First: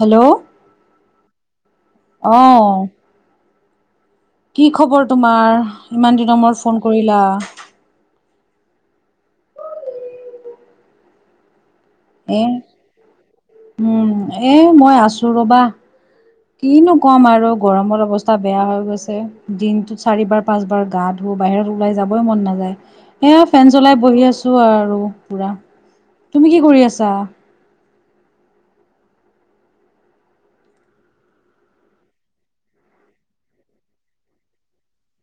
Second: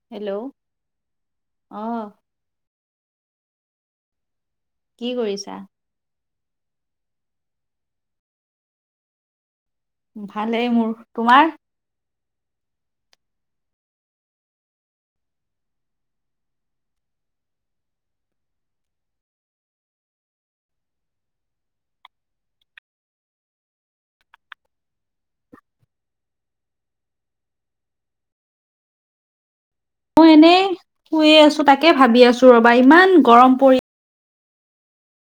Hello hello অঁহ। অঁ। কি খবৰ তোমাৰ? ইমান দিনৰ মূৰত ফোন কৰিলা। ভালেই মোৰ, তোমাৰ? এ উম, এ মই আছো ৰবা। কিনো কম আৰু গৰমৰ অৱস্থা বেয়া হৈ গৈছে, দিনটোত চাৰিবাৰ পাঁচবাৰ গা- ধোঁ বাহিৰত ওলাই যাবই মন নাযায়। সেইয়া ফেন চলাই বহি আছো আৰু পুৰা। তুমি কি কৰি আছা? মই এনেই শুয়ে আছো, তাকে ভাবি আছো ৰবা ইমান গৰম পৰি-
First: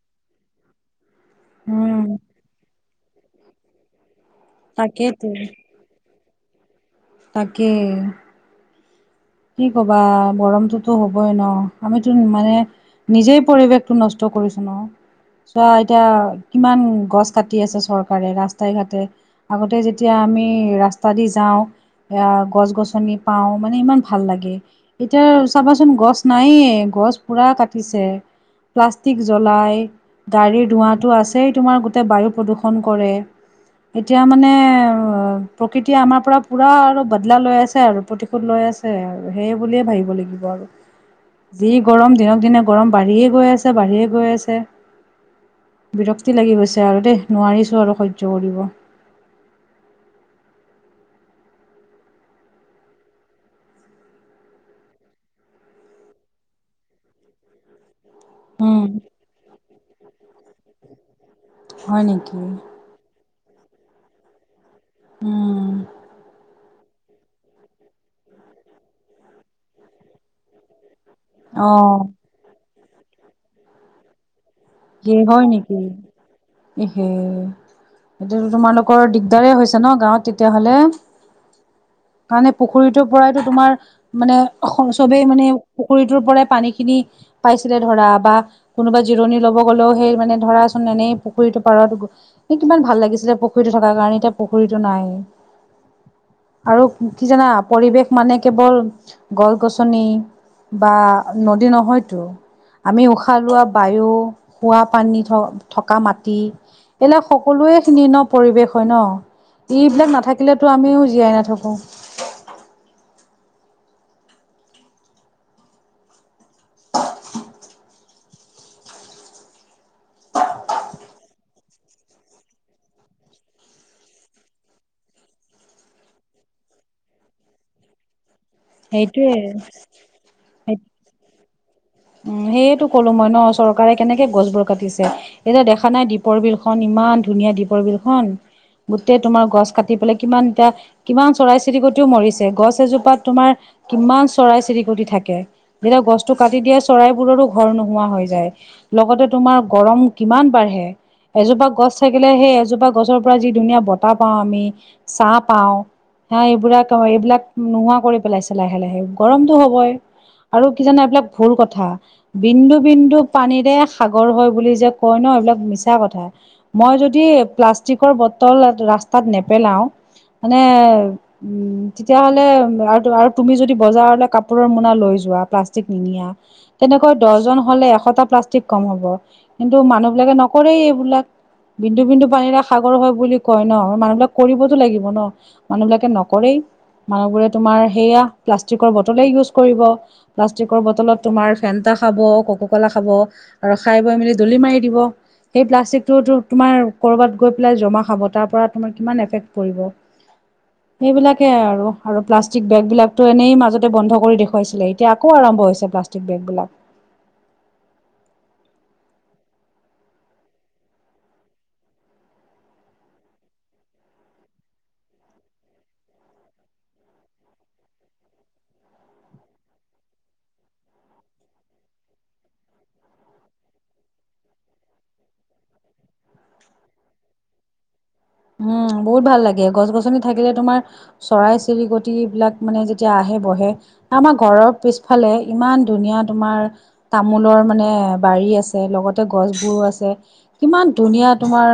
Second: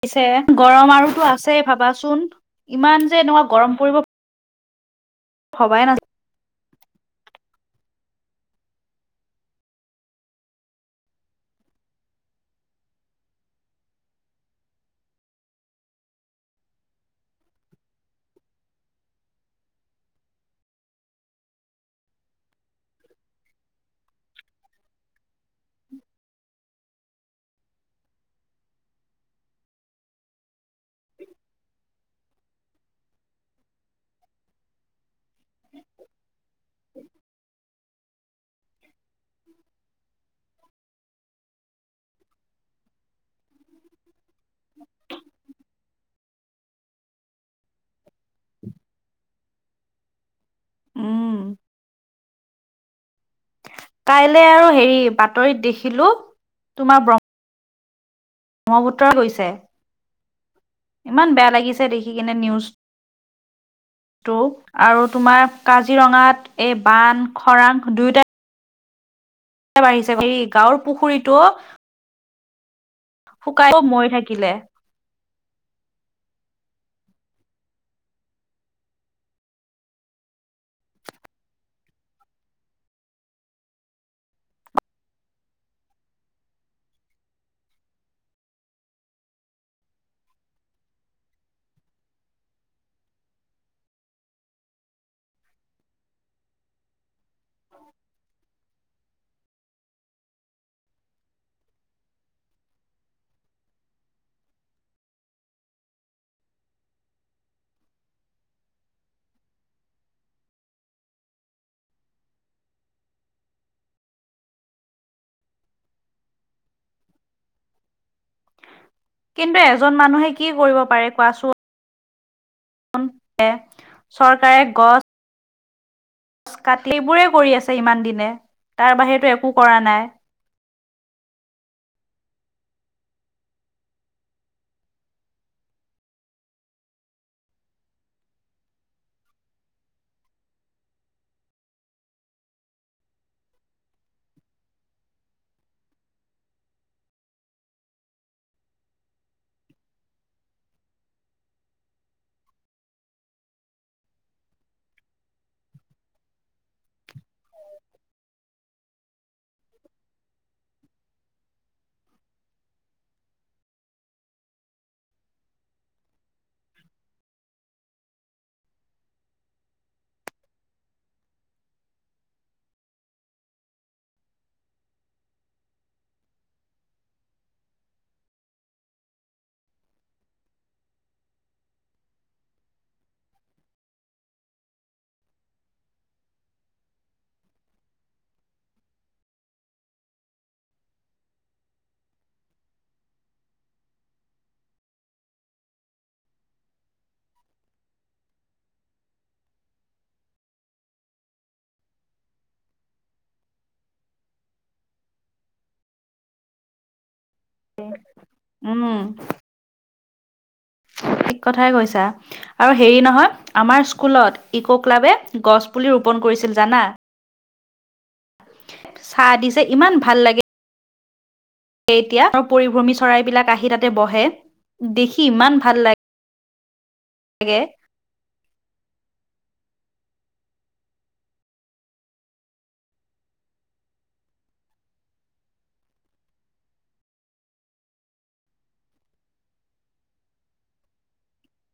পিছে গৰম আৰুতো আছে উম ভাবাচোন, ইমান যে এনেকুৱা গৰম পৰিব- তাকেতো। ভবাই নাছ- তাকে। কি কবা গৰমটোতো হবই ন, আমিতোন মানে- নিজেই পৰিৱেশটো নষ্ট কৰিছো নহয়। চোৱা এতিয়া কিমান গছ কাটি আছে চৰকাৰে ৰাস্তাই ঘাটে। আগতে যেতিয়া আমি ৰাস্তা দি যাওঁ এয়া গছ গছনি পাওঁ মানে ইমান- ভাল লাগে, এতিয়া চাবাচোন গছ নায়ে গছ পুৰা কাটিছে। প্লাষ্টিক জ্বলাই- গাড়ীৰ ধোঁৱাটো আছেই তোমাৰ গোটেই বায়ু প্ৰদূষণ কৰে। এতিয়া মানে প্ৰকৃতিয়ে আমাৰ পৰা পুৰা আৰু বদলা লৈ আছে আৰু প্ৰতিশোধ লৈ আছ- ছে আৰু সেই বুলিয়ে ভাবিব লাগিব আৰু। যি গৰম দিনক দিনে গৰম বাঢ়িয়ে গৈ আছে বাঢ়িয়ে গৈ আছে। বিৰক্তি লাগি গৈছে আৰু দেই, নোৱাৰিছো আৰু সহ্য কৰিব। উম কাইলে আৰু হেৰি বাতৰিত দেখিলো তোমাৰ ব্ৰম- উম ব্ৰহ্মপুত্ৰই গৈছে, ইমান বেয়া লাগিছে হয় দেখি কিনে নেকি নিউজ- টো আৰু তোমাৰ উম কাজিৰঙাত এই বান- খৰাং দুইটা [unintelligible] এই গাঁৱৰ পুখুৰীতো- অ শুকাই [unintelligible] থাকিলে। [unintelligible] হয় নেকি [unintelligible] এতিয়াতো তোমালোকৰ দিগদাৰে হৈছে ন' গাঁৱত তেতিয়া হ'লে। কাৰণে পুখুৰীটোৰ পৰাইতো তোমাৰ- মানে চবেই মানে পুখুৰীটোৰ পৰাই পানী খিনি পাইছিলে ধৰা বা কোনোবাই জিৰণি ল'ব- গ'লেও সেই মানে ধৰাচোন এনেই পুখুৰীটো পাৰত- সেই কিমান ভাল লাগিছিলে পুখুৰীতো থকাৰ কাৰণে এতিয়া পুখুৰীটো নাই। আৰু কি জানা পৰিৱেশ মানে কেৱল গছ গছনি বা নদী নহয়তো, আমি উশাহ লোৱা বায়ু খোৱা পানী থ-থকা মাটি এইবিলাক সকলোৱে খিনি ন' পৰিবেশ হয় ন'। এইবিলাক নাথাকিলেতো আমিও জীয়াই নাথাকো। কিন্তু এজন মানুহে কৰিব কোৱাচোন- এ, চৰকাৰে গছ কাটি এইবোৰে কৰি আছে ইমান দিনে তাৰ বাহিৰেটো একো সেইটোৱে কৰা নাই। [inaudible] উমঁ' সেইয়েতো ক'লো মই ন' চৰকাৰে কেনেকে গছবোৰ কাটিছে। এতিয়া দেখা নাই দ্বীপৰ বিলখন ইমান ধুনীয়া দীপৰ বিলখন- গোটেই তোমাৰ গছ কাটি পেলাই কিমান এতিয়া কিমান চৰাই-চিৰিকতিও মৰিছে। গছ এজোপাত তোমাৰ কিমান চৰাই-চিৰিকতি থাকে। যেতিয়া গছটো কাটি দিয়ে চৰাইবোৰৰো ঘৰ নোহোৱা হৈ যায়। লগতে তোমাৰ গৰম কিমান বাঢ়ে। এজোপা গছ থাকিলে সেই এজোপা গছৰ পৰা ধুনীয়া বতাহ পাওঁ আমি, চা পাওঁ। হা এইবিলাক হয়, এইবিলাক নোহোৱা কৰি পেলাইছে লাহে লাহে গৰমটো হবই। আৰু কি জানা এইবিলাক ভুল কথা। বিন্দু বিন্দু পানীৰে সাগৰ হয় বুলি যে কয় ন' এইবিলাক মিছা কথা। মই যদি প্লাষ্টিকৰ বটল ৰাস্তাত নেপেলাও মানে উমঁ' তেতিয়া হ'লে আৰুতো আৰু তুমি যদি বজাৰলৈ কাপোৰৰ মোনা লৈ যোৱা প্লাষ্টিক নিনিয়া তেনেকৈ দহজন হ'লে এশটা প্লাষ্টিক কম হ'ব। কিন্তু মানুহবিলাকে নকৰেই এইবিলাক। বিন্দু বিন্দু পানীৰে সাগৰ হয় বুলি কয় ন' মানুহ বিলাক কৰিবতো লাগিব ন'। মানুহবিলাকে নকৰেই মানুহবোৰে তোমাৰ সেইয়া প্লাষ্টিকৰ বটলে ইউজ কৰিব। প্লাষ্টিকৰ বটলত তোমাৰ ফেনটা খাব, ক'ক' ক'লা খাব- আৰু খাই বৈ মেলি দলি মাৰি দিব। সেই প্লাষ্টিকটোতো তোমাৰ ক'ৰবাত গৈ পেলাই জমা হ'ব, তাৰপৰা তোমাৰ কিমান এফেক্ট কৰিব। [unintelligible] সেইবিলাকে আৰু আৰু প্লাষ্টিক বেগ বিলাক টো এনেই মাজতে বন্ধ কৰি দেখুৱাইছিলে, এতিয়া আকৌ আৰম্ভ হৈছে প্লাষ্টিক বেগবিলাক। উমঁ'। ঠিক কথাই কৈছা। আৰু হেৰি নহয়, আমাৰ স্কুলত ইকো ক্লাবে গছ পুলি ৰোপন কৰিছিল জানা। চাহ দিছে ইমান ভাল লাগে। এতিয়া আৰু পৰিভ্ৰমী চৰাইবিলাক আহি তাতে বহে দেখি ইমান ভাল লাগে। লাগে। উম, বহুত ভাল লাগে গছ-গছনি থাকিলে তোমাৰ চৰাই-চিৰিকট বিলাক মানে যেতিয়া আহে বহে। আমাৰ ঘৰৰ পিছফালে ইমান ধুনীয়া তোমাৰ তামোলৰ মানে বাৰী আছে লগতে গছবোৰো আছে। কিমান ধুনীয়া তোমাৰ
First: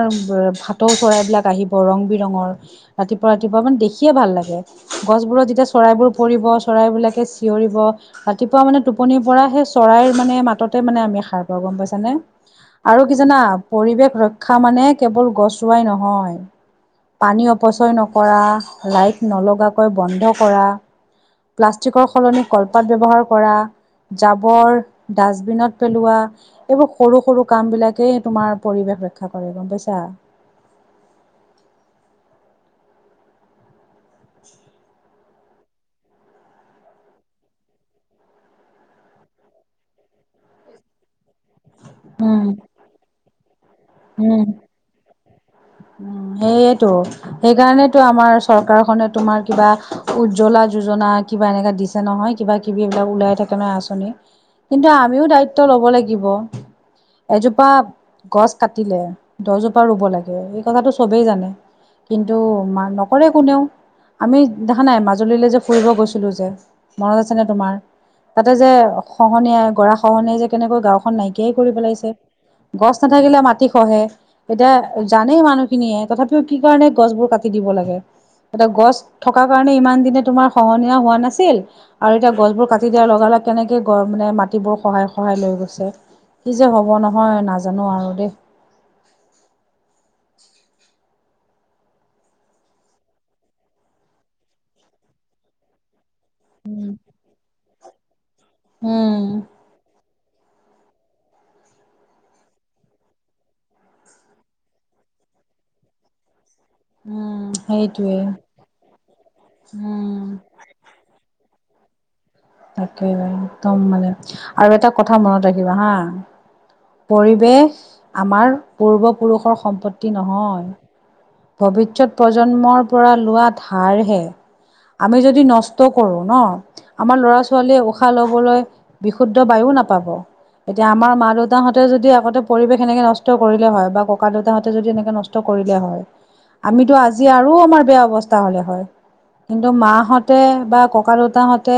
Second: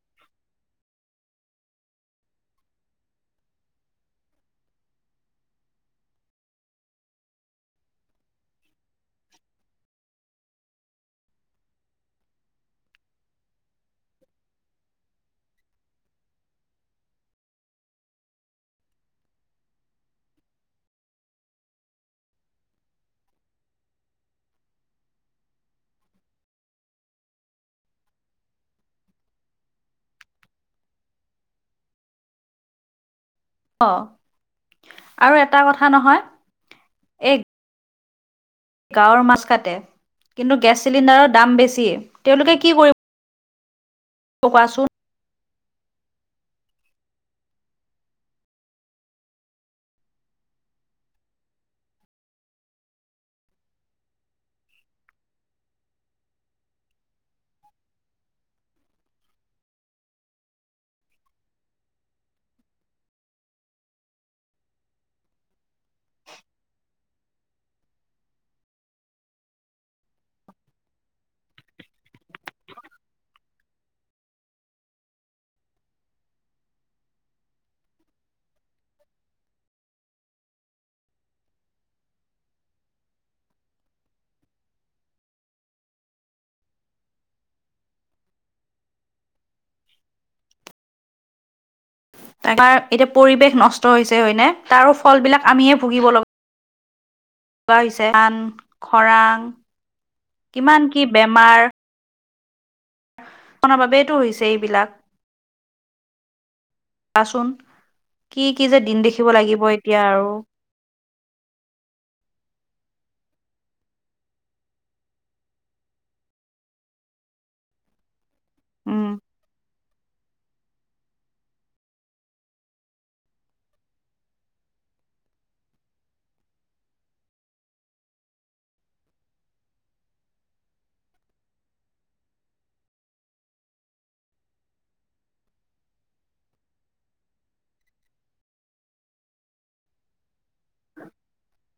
ভাটৌ চৰাইবলাক আহিব ৰং বিৰঙৰ। ৰাতিপুৱা, ৰাতিপুৱা মানে দেখিয়ে ভাল লাগে। গছবোৰত যেতিয়া চৰাইবোৰ পৰিব চৰাইবিলাকে চিঞৰিব। ৰাতিপুৱা মানে টোপনিৰ পৰা সেই চৰাইৰ মানে মাততে মানে আমি সাৰ পাওঁ গম পাইছানে। আৰু কি জানা পৰিৱেশ ৰক্ষা মানে কেৱল গছ ৰুৱাই নহয়। পানী অপচয় নকৰা, লাইট নলগাকৈ বন্ধ কৰা। প্লাষ্টিকৰ সলনি কলপাত ব্যৱহাৰ কৰা। জাবৰ ডাষ্টবিনত পেলোৱা। এইবোৰ সৰু, সৰু কাম বিলাকেই তোমাৰ পৰিৱেশ ৰক্ষা কৰে গম পাইছা। অ'আৰু এটা কথা নহয়? এই গাঁৱৰ মাছ কাতে, কিন্তু গেছ চিলিণ্ডাৰৰ দাম বেছি উম, তেওঁলোকে কি কৰিব ক উম। কোৱাচোন? উম, সেইয়টো। সেইকাৰণেতো আমাৰ চৰকাৰখনে তোমাৰ কিবা উজ্জ্বলা যোজনা কিবা এনেকা দিছে নহয় কিবা কিবি এইবিলাক ওলাই থাকে নহয় আঁচনি। কিন্তু আমিও দায়িত্ব ল'ব লাগিব। এজোপা গছ কাটিলে দহজোপা ৰুব লাগে এই কথাটো চবেই জানে। কিন্তু মা নকৰে কোনেও আমি দেখা নাই মাজুলীলৈ যে ফুৰিব গৈছিলো যে মনত আছেনে তোমাৰ? তাতে যে খহনীয়াই গৰা খহনীয়াই যে কেনেকৈ গাঁওখন নাইকিয়াই কৰি পেলাইছে। গছ নাথাকিলে মাটি খহে এতিয়া জানেই মানুহখিনিয়ে তথাপিও কি কাৰণে গছবোৰ কাটি দিব লাগে। এতিয়া গছ থকা কাৰণে ইমান দিনে তোমাৰ খহনীয়া হোৱা নাছিল। আৰু এতিয়া গছবোৰ কাটি দিয়াৰ লগে, লগে কেনেকে গ মানে মাটিবোৰ খহায়, খহায় লৈ গৈছে। কি যে হ'ব নহয় নাজানো আৰু দেই। এবাৰ এতিয়া পৰিবেশ নষ্ট হৈছে হয় নে? তাৰো ফল বিলাক আমিয়ে ভুগিব লগা উম, হৈছে আন, উম, খৰাং কিমান কি বেমাৰ নৰ বাবেইটো হৈছে এইবিলাক। উম, কোৱাচোন সেইটোৱে কি, কি যে দিন দেখিব লাগিব এতিয়া উম। আৰু। তাকেহে একদম মানে আৰু এটা কথা মনত ৰাখিবা হা পৰিৱেশ আমাৰ উম পূৰ্বপুৰুষৰ সম্পত্তি নহয়। ভৱিষ্যত প্ৰজন্মৰ পৰা লোৱা ধাৰহে আমি যদি নষ্ট কৰো ন। আমাৰ লৰা ছোৱালীয়ে উশাহ লবলৈ বিশুদ্ধ বায়ুও নাপাব। এতিয়া আমাৰ মা-দেউতাহঁতে যদি আগতে পৰিৱেশ এনেকে নষ্ট কৰিলে হয় বা ককা-দেউতাহঁতে যদি এনেকে নষ্ট কৰিলে হয় আমিতো আজি আৰু আমাৰ বেয়া অৱস্থা হলে হয়। কিন্তু মাহঁতে বা ককা-দেউতাহঁতে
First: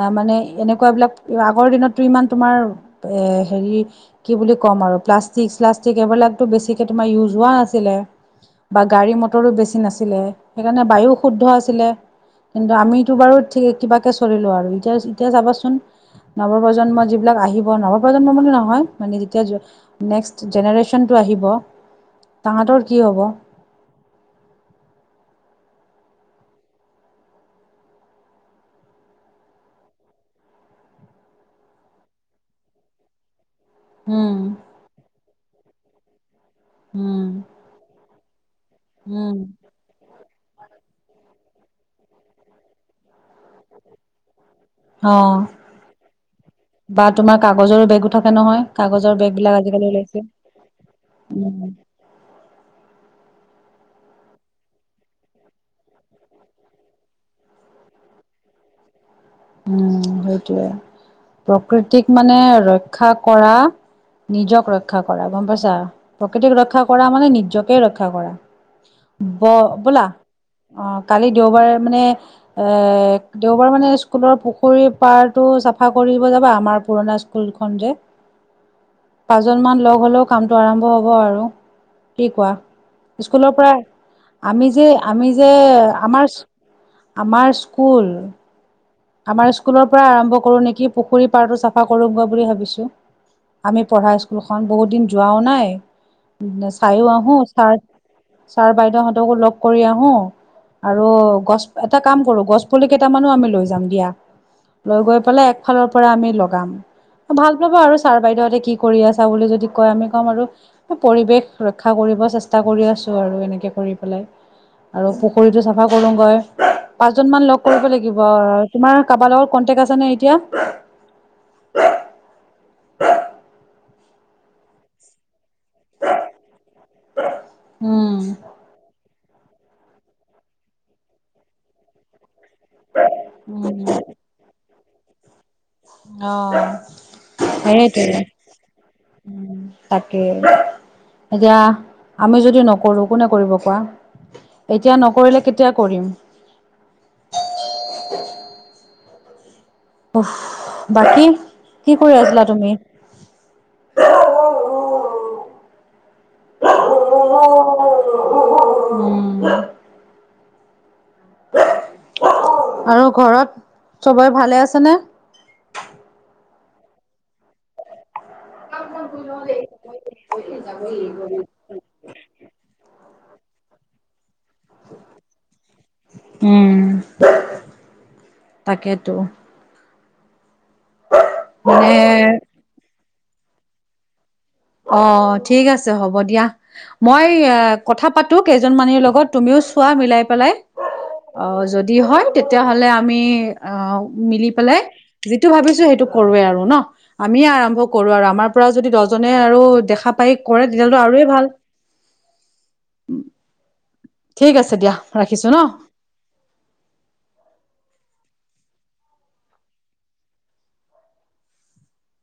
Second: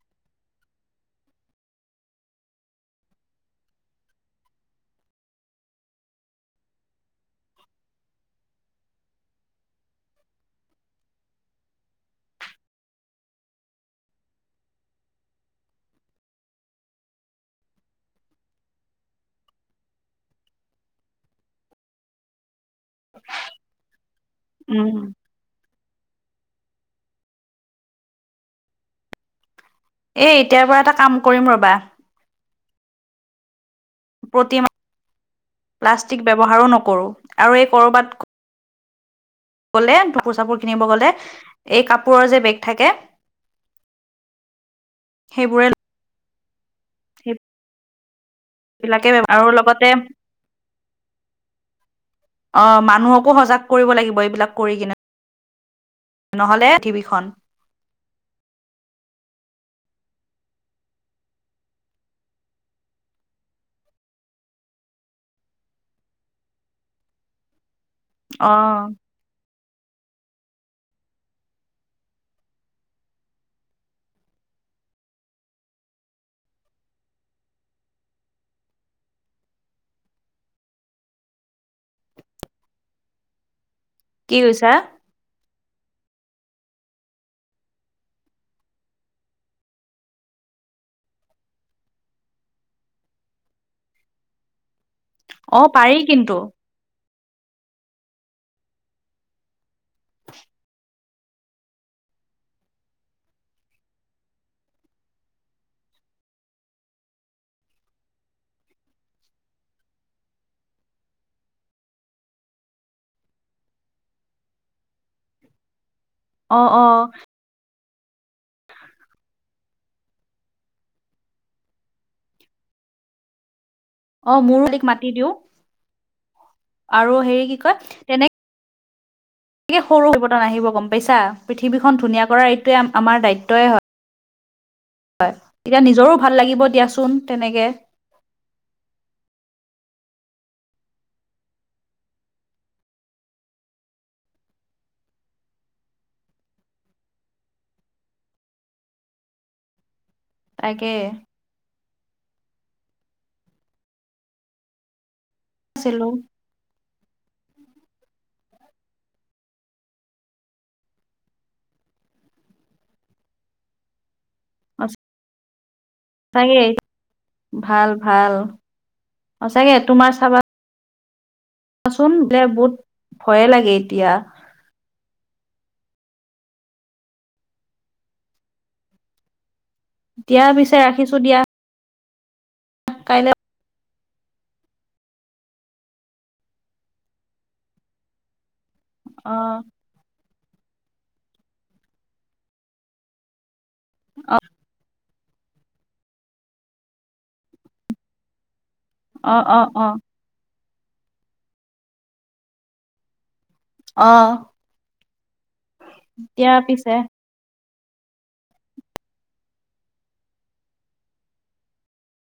অ' মানে এনেকুৱা বিলাক আগৰ দিনতটো ইমান তোমাৰ এ হেৰি কি বুলি ক'ম আৰু প্লাষ্টিক, শ্লাষ্টিক এইবিলাকতো বেছিকৈ তোমাৰ ইউজ হোৱা নাছিলে। বা গাড়ী মটৰো বেছি নাছিলে সেইকাৰণে বায়ো শুদ্ধ আছিলে কিন্তু আমিতো বাৰু ঠিক কিবাকে চলিলো আৰু এতিয়া এতিয়া চাবাচোন নৱপ্ৰজন্ম যিবিলাক আহিব নৱপ্ৰজন্ম বুলি নহয় মানে যেতিয়া নেক্সট জেনেৰেশ্যনটো আহিব তাঁহাতৰ কি হ'ব? উম উম। এই এতিয়াৰ পৰা এটা কাম কৰিম ৰ'বা, উম প্ৰতি [unintelligible] প্লাষ্টিক ব্যৱহাৰো নকৰো উম আৰু এই কৰবাত উম। গ'লে কাপোৰ চাপোৰ কিনিব গ'লে এই কাপোৰৰ যে বেগ থাকে অহ। সেইবোৰে বা তোমাৰ কাগজৰ বেগো থাকে নহয়। সেইবিলাকে কাগজৰ বেগ আৰু বিলাক লগতে আজিকালি ওলাইছে উম। অ মানুহকো সজাগ কৰিব লাগিব এইবিলাক কৰি কিনে। নহ'লে টিভিখন উম সেইটোয়ে, প্ৰকৃতিক মানে ৰক্ষা কৰা নিজক ৰক্ষা কৰা গম পাইছা? প্ৰকৃতিক ৰক্ষা কৰা মানে নিজকে ৰক্ষা কৰা। অ ব ব'লা, অ কালি দেওবাৰে মানে এ দেওবাৰ মানে কৰবা পুখুৰী পাৰটো চাফা কৰিব যাবা আমাৰ পুৰণা স্কুল খন যে। পাঁচজন মান লগ হ'লেও কামটো আৰম্ভ হব আৰু। কি কোৱা? স্কুলৰ পৰা কি আমি কৈছা? যে আমি যে আমাৰ আমাৰ স্কুল আমাৰ স্কুলৰ পৰা আৰম্ভ কৰো নেকি, পুখুৰী পাৰটো চাফা কৰো বুলি ভাবিছো। আমি পঢ়া স্কুলখন। বহুত দিন যোৱাও অ নাই পাৰি কিন্তু চাইও আহো ছাৰ ছাৰ বাইদেউহঁতকো লগ কৰি আহো। আৰু গছ এটা কাম কৰো গছ পুলি কেইটামানো আমি লৈ যাম। দিয়া। লৈ গৈ পেলে একফালৰ পৰা আমি লগাম। ভাল পাবা আৰু ছাৰ বাইদেউতে কি কৰি আছা বুলি যদি কয় আমি কম আৰু পৰিৱেশ ৰক্ষা কৰিব চেষ্টা কৰি আছো আৰু এনেকে কৰি পেলাই। আৰু পুখুৰীটো চাফা কৰোগৈ। অ অ পাঁচজন মান লগ কৰিব লাগিব তোমাৰ কাৰোবাৰ লগত কন্টেক আছে নে এতিয়া? [unintelligible] অ মোৰো মাতি দিও। [unintelligible] আৰু হেৰি কি কয় উম তেনে এ সৰু [unintelligible] আহিব গম পাইছা? পৃথিৱীখন ধুনীয়া কৰাৰ এইটয়ে আমাৰ দায়িত্বয়ই হয়। উম হয় এতিয়া নিজৰো অ লাগিব দিয়াচোন তেনেকে [inaudible] [inaudible] তাকে, এতিয়া আমি যদি নকৰো কোনে কৰিব কোৱা? এতিয়া নকৰিলে কেতিয়া কৰিম। উফ তাকে বাকী কৰি আছিলা তুমি? ছিলো। [unintelligible] উম। আৰু ঘৰত চবেই ভালে আছেনে? চাগে [inaudible] ভাল, ভাল সঁচাকে তোমাৰ চাবা এই যাব লাগিব মানে। [unintelligible] বহুত ভয়ে লাগে এতিয়া। উম, তাকেতো। দিয়া পিছে ৰাখিছো দিয়া। মানে কাইলে অ' ঠিক আছে হ'ব দিয়া মই ইয়া কথা পাতোঁ কেইজনমানীৰ লগত অ তুমিওচ চোৱা মিলাই পেলাই অ'যদি হয় তেতিয়া হ'লে আমি অ' মিলি পেলে যিটো ভাবিছো সেইটো কৰোৱে আৰু ন' আমিয়ে আৰম্ভ কৰো আৰু আমাৰ পৰা যদি দছজনে অ অ আৰু অ দেখা পাই কৰে তেতিয়াহ'লে টো আৰু এই ভাল। অ ঠিক আছে দিয়া ৰাখিছো ন'। দিয়া পিছে।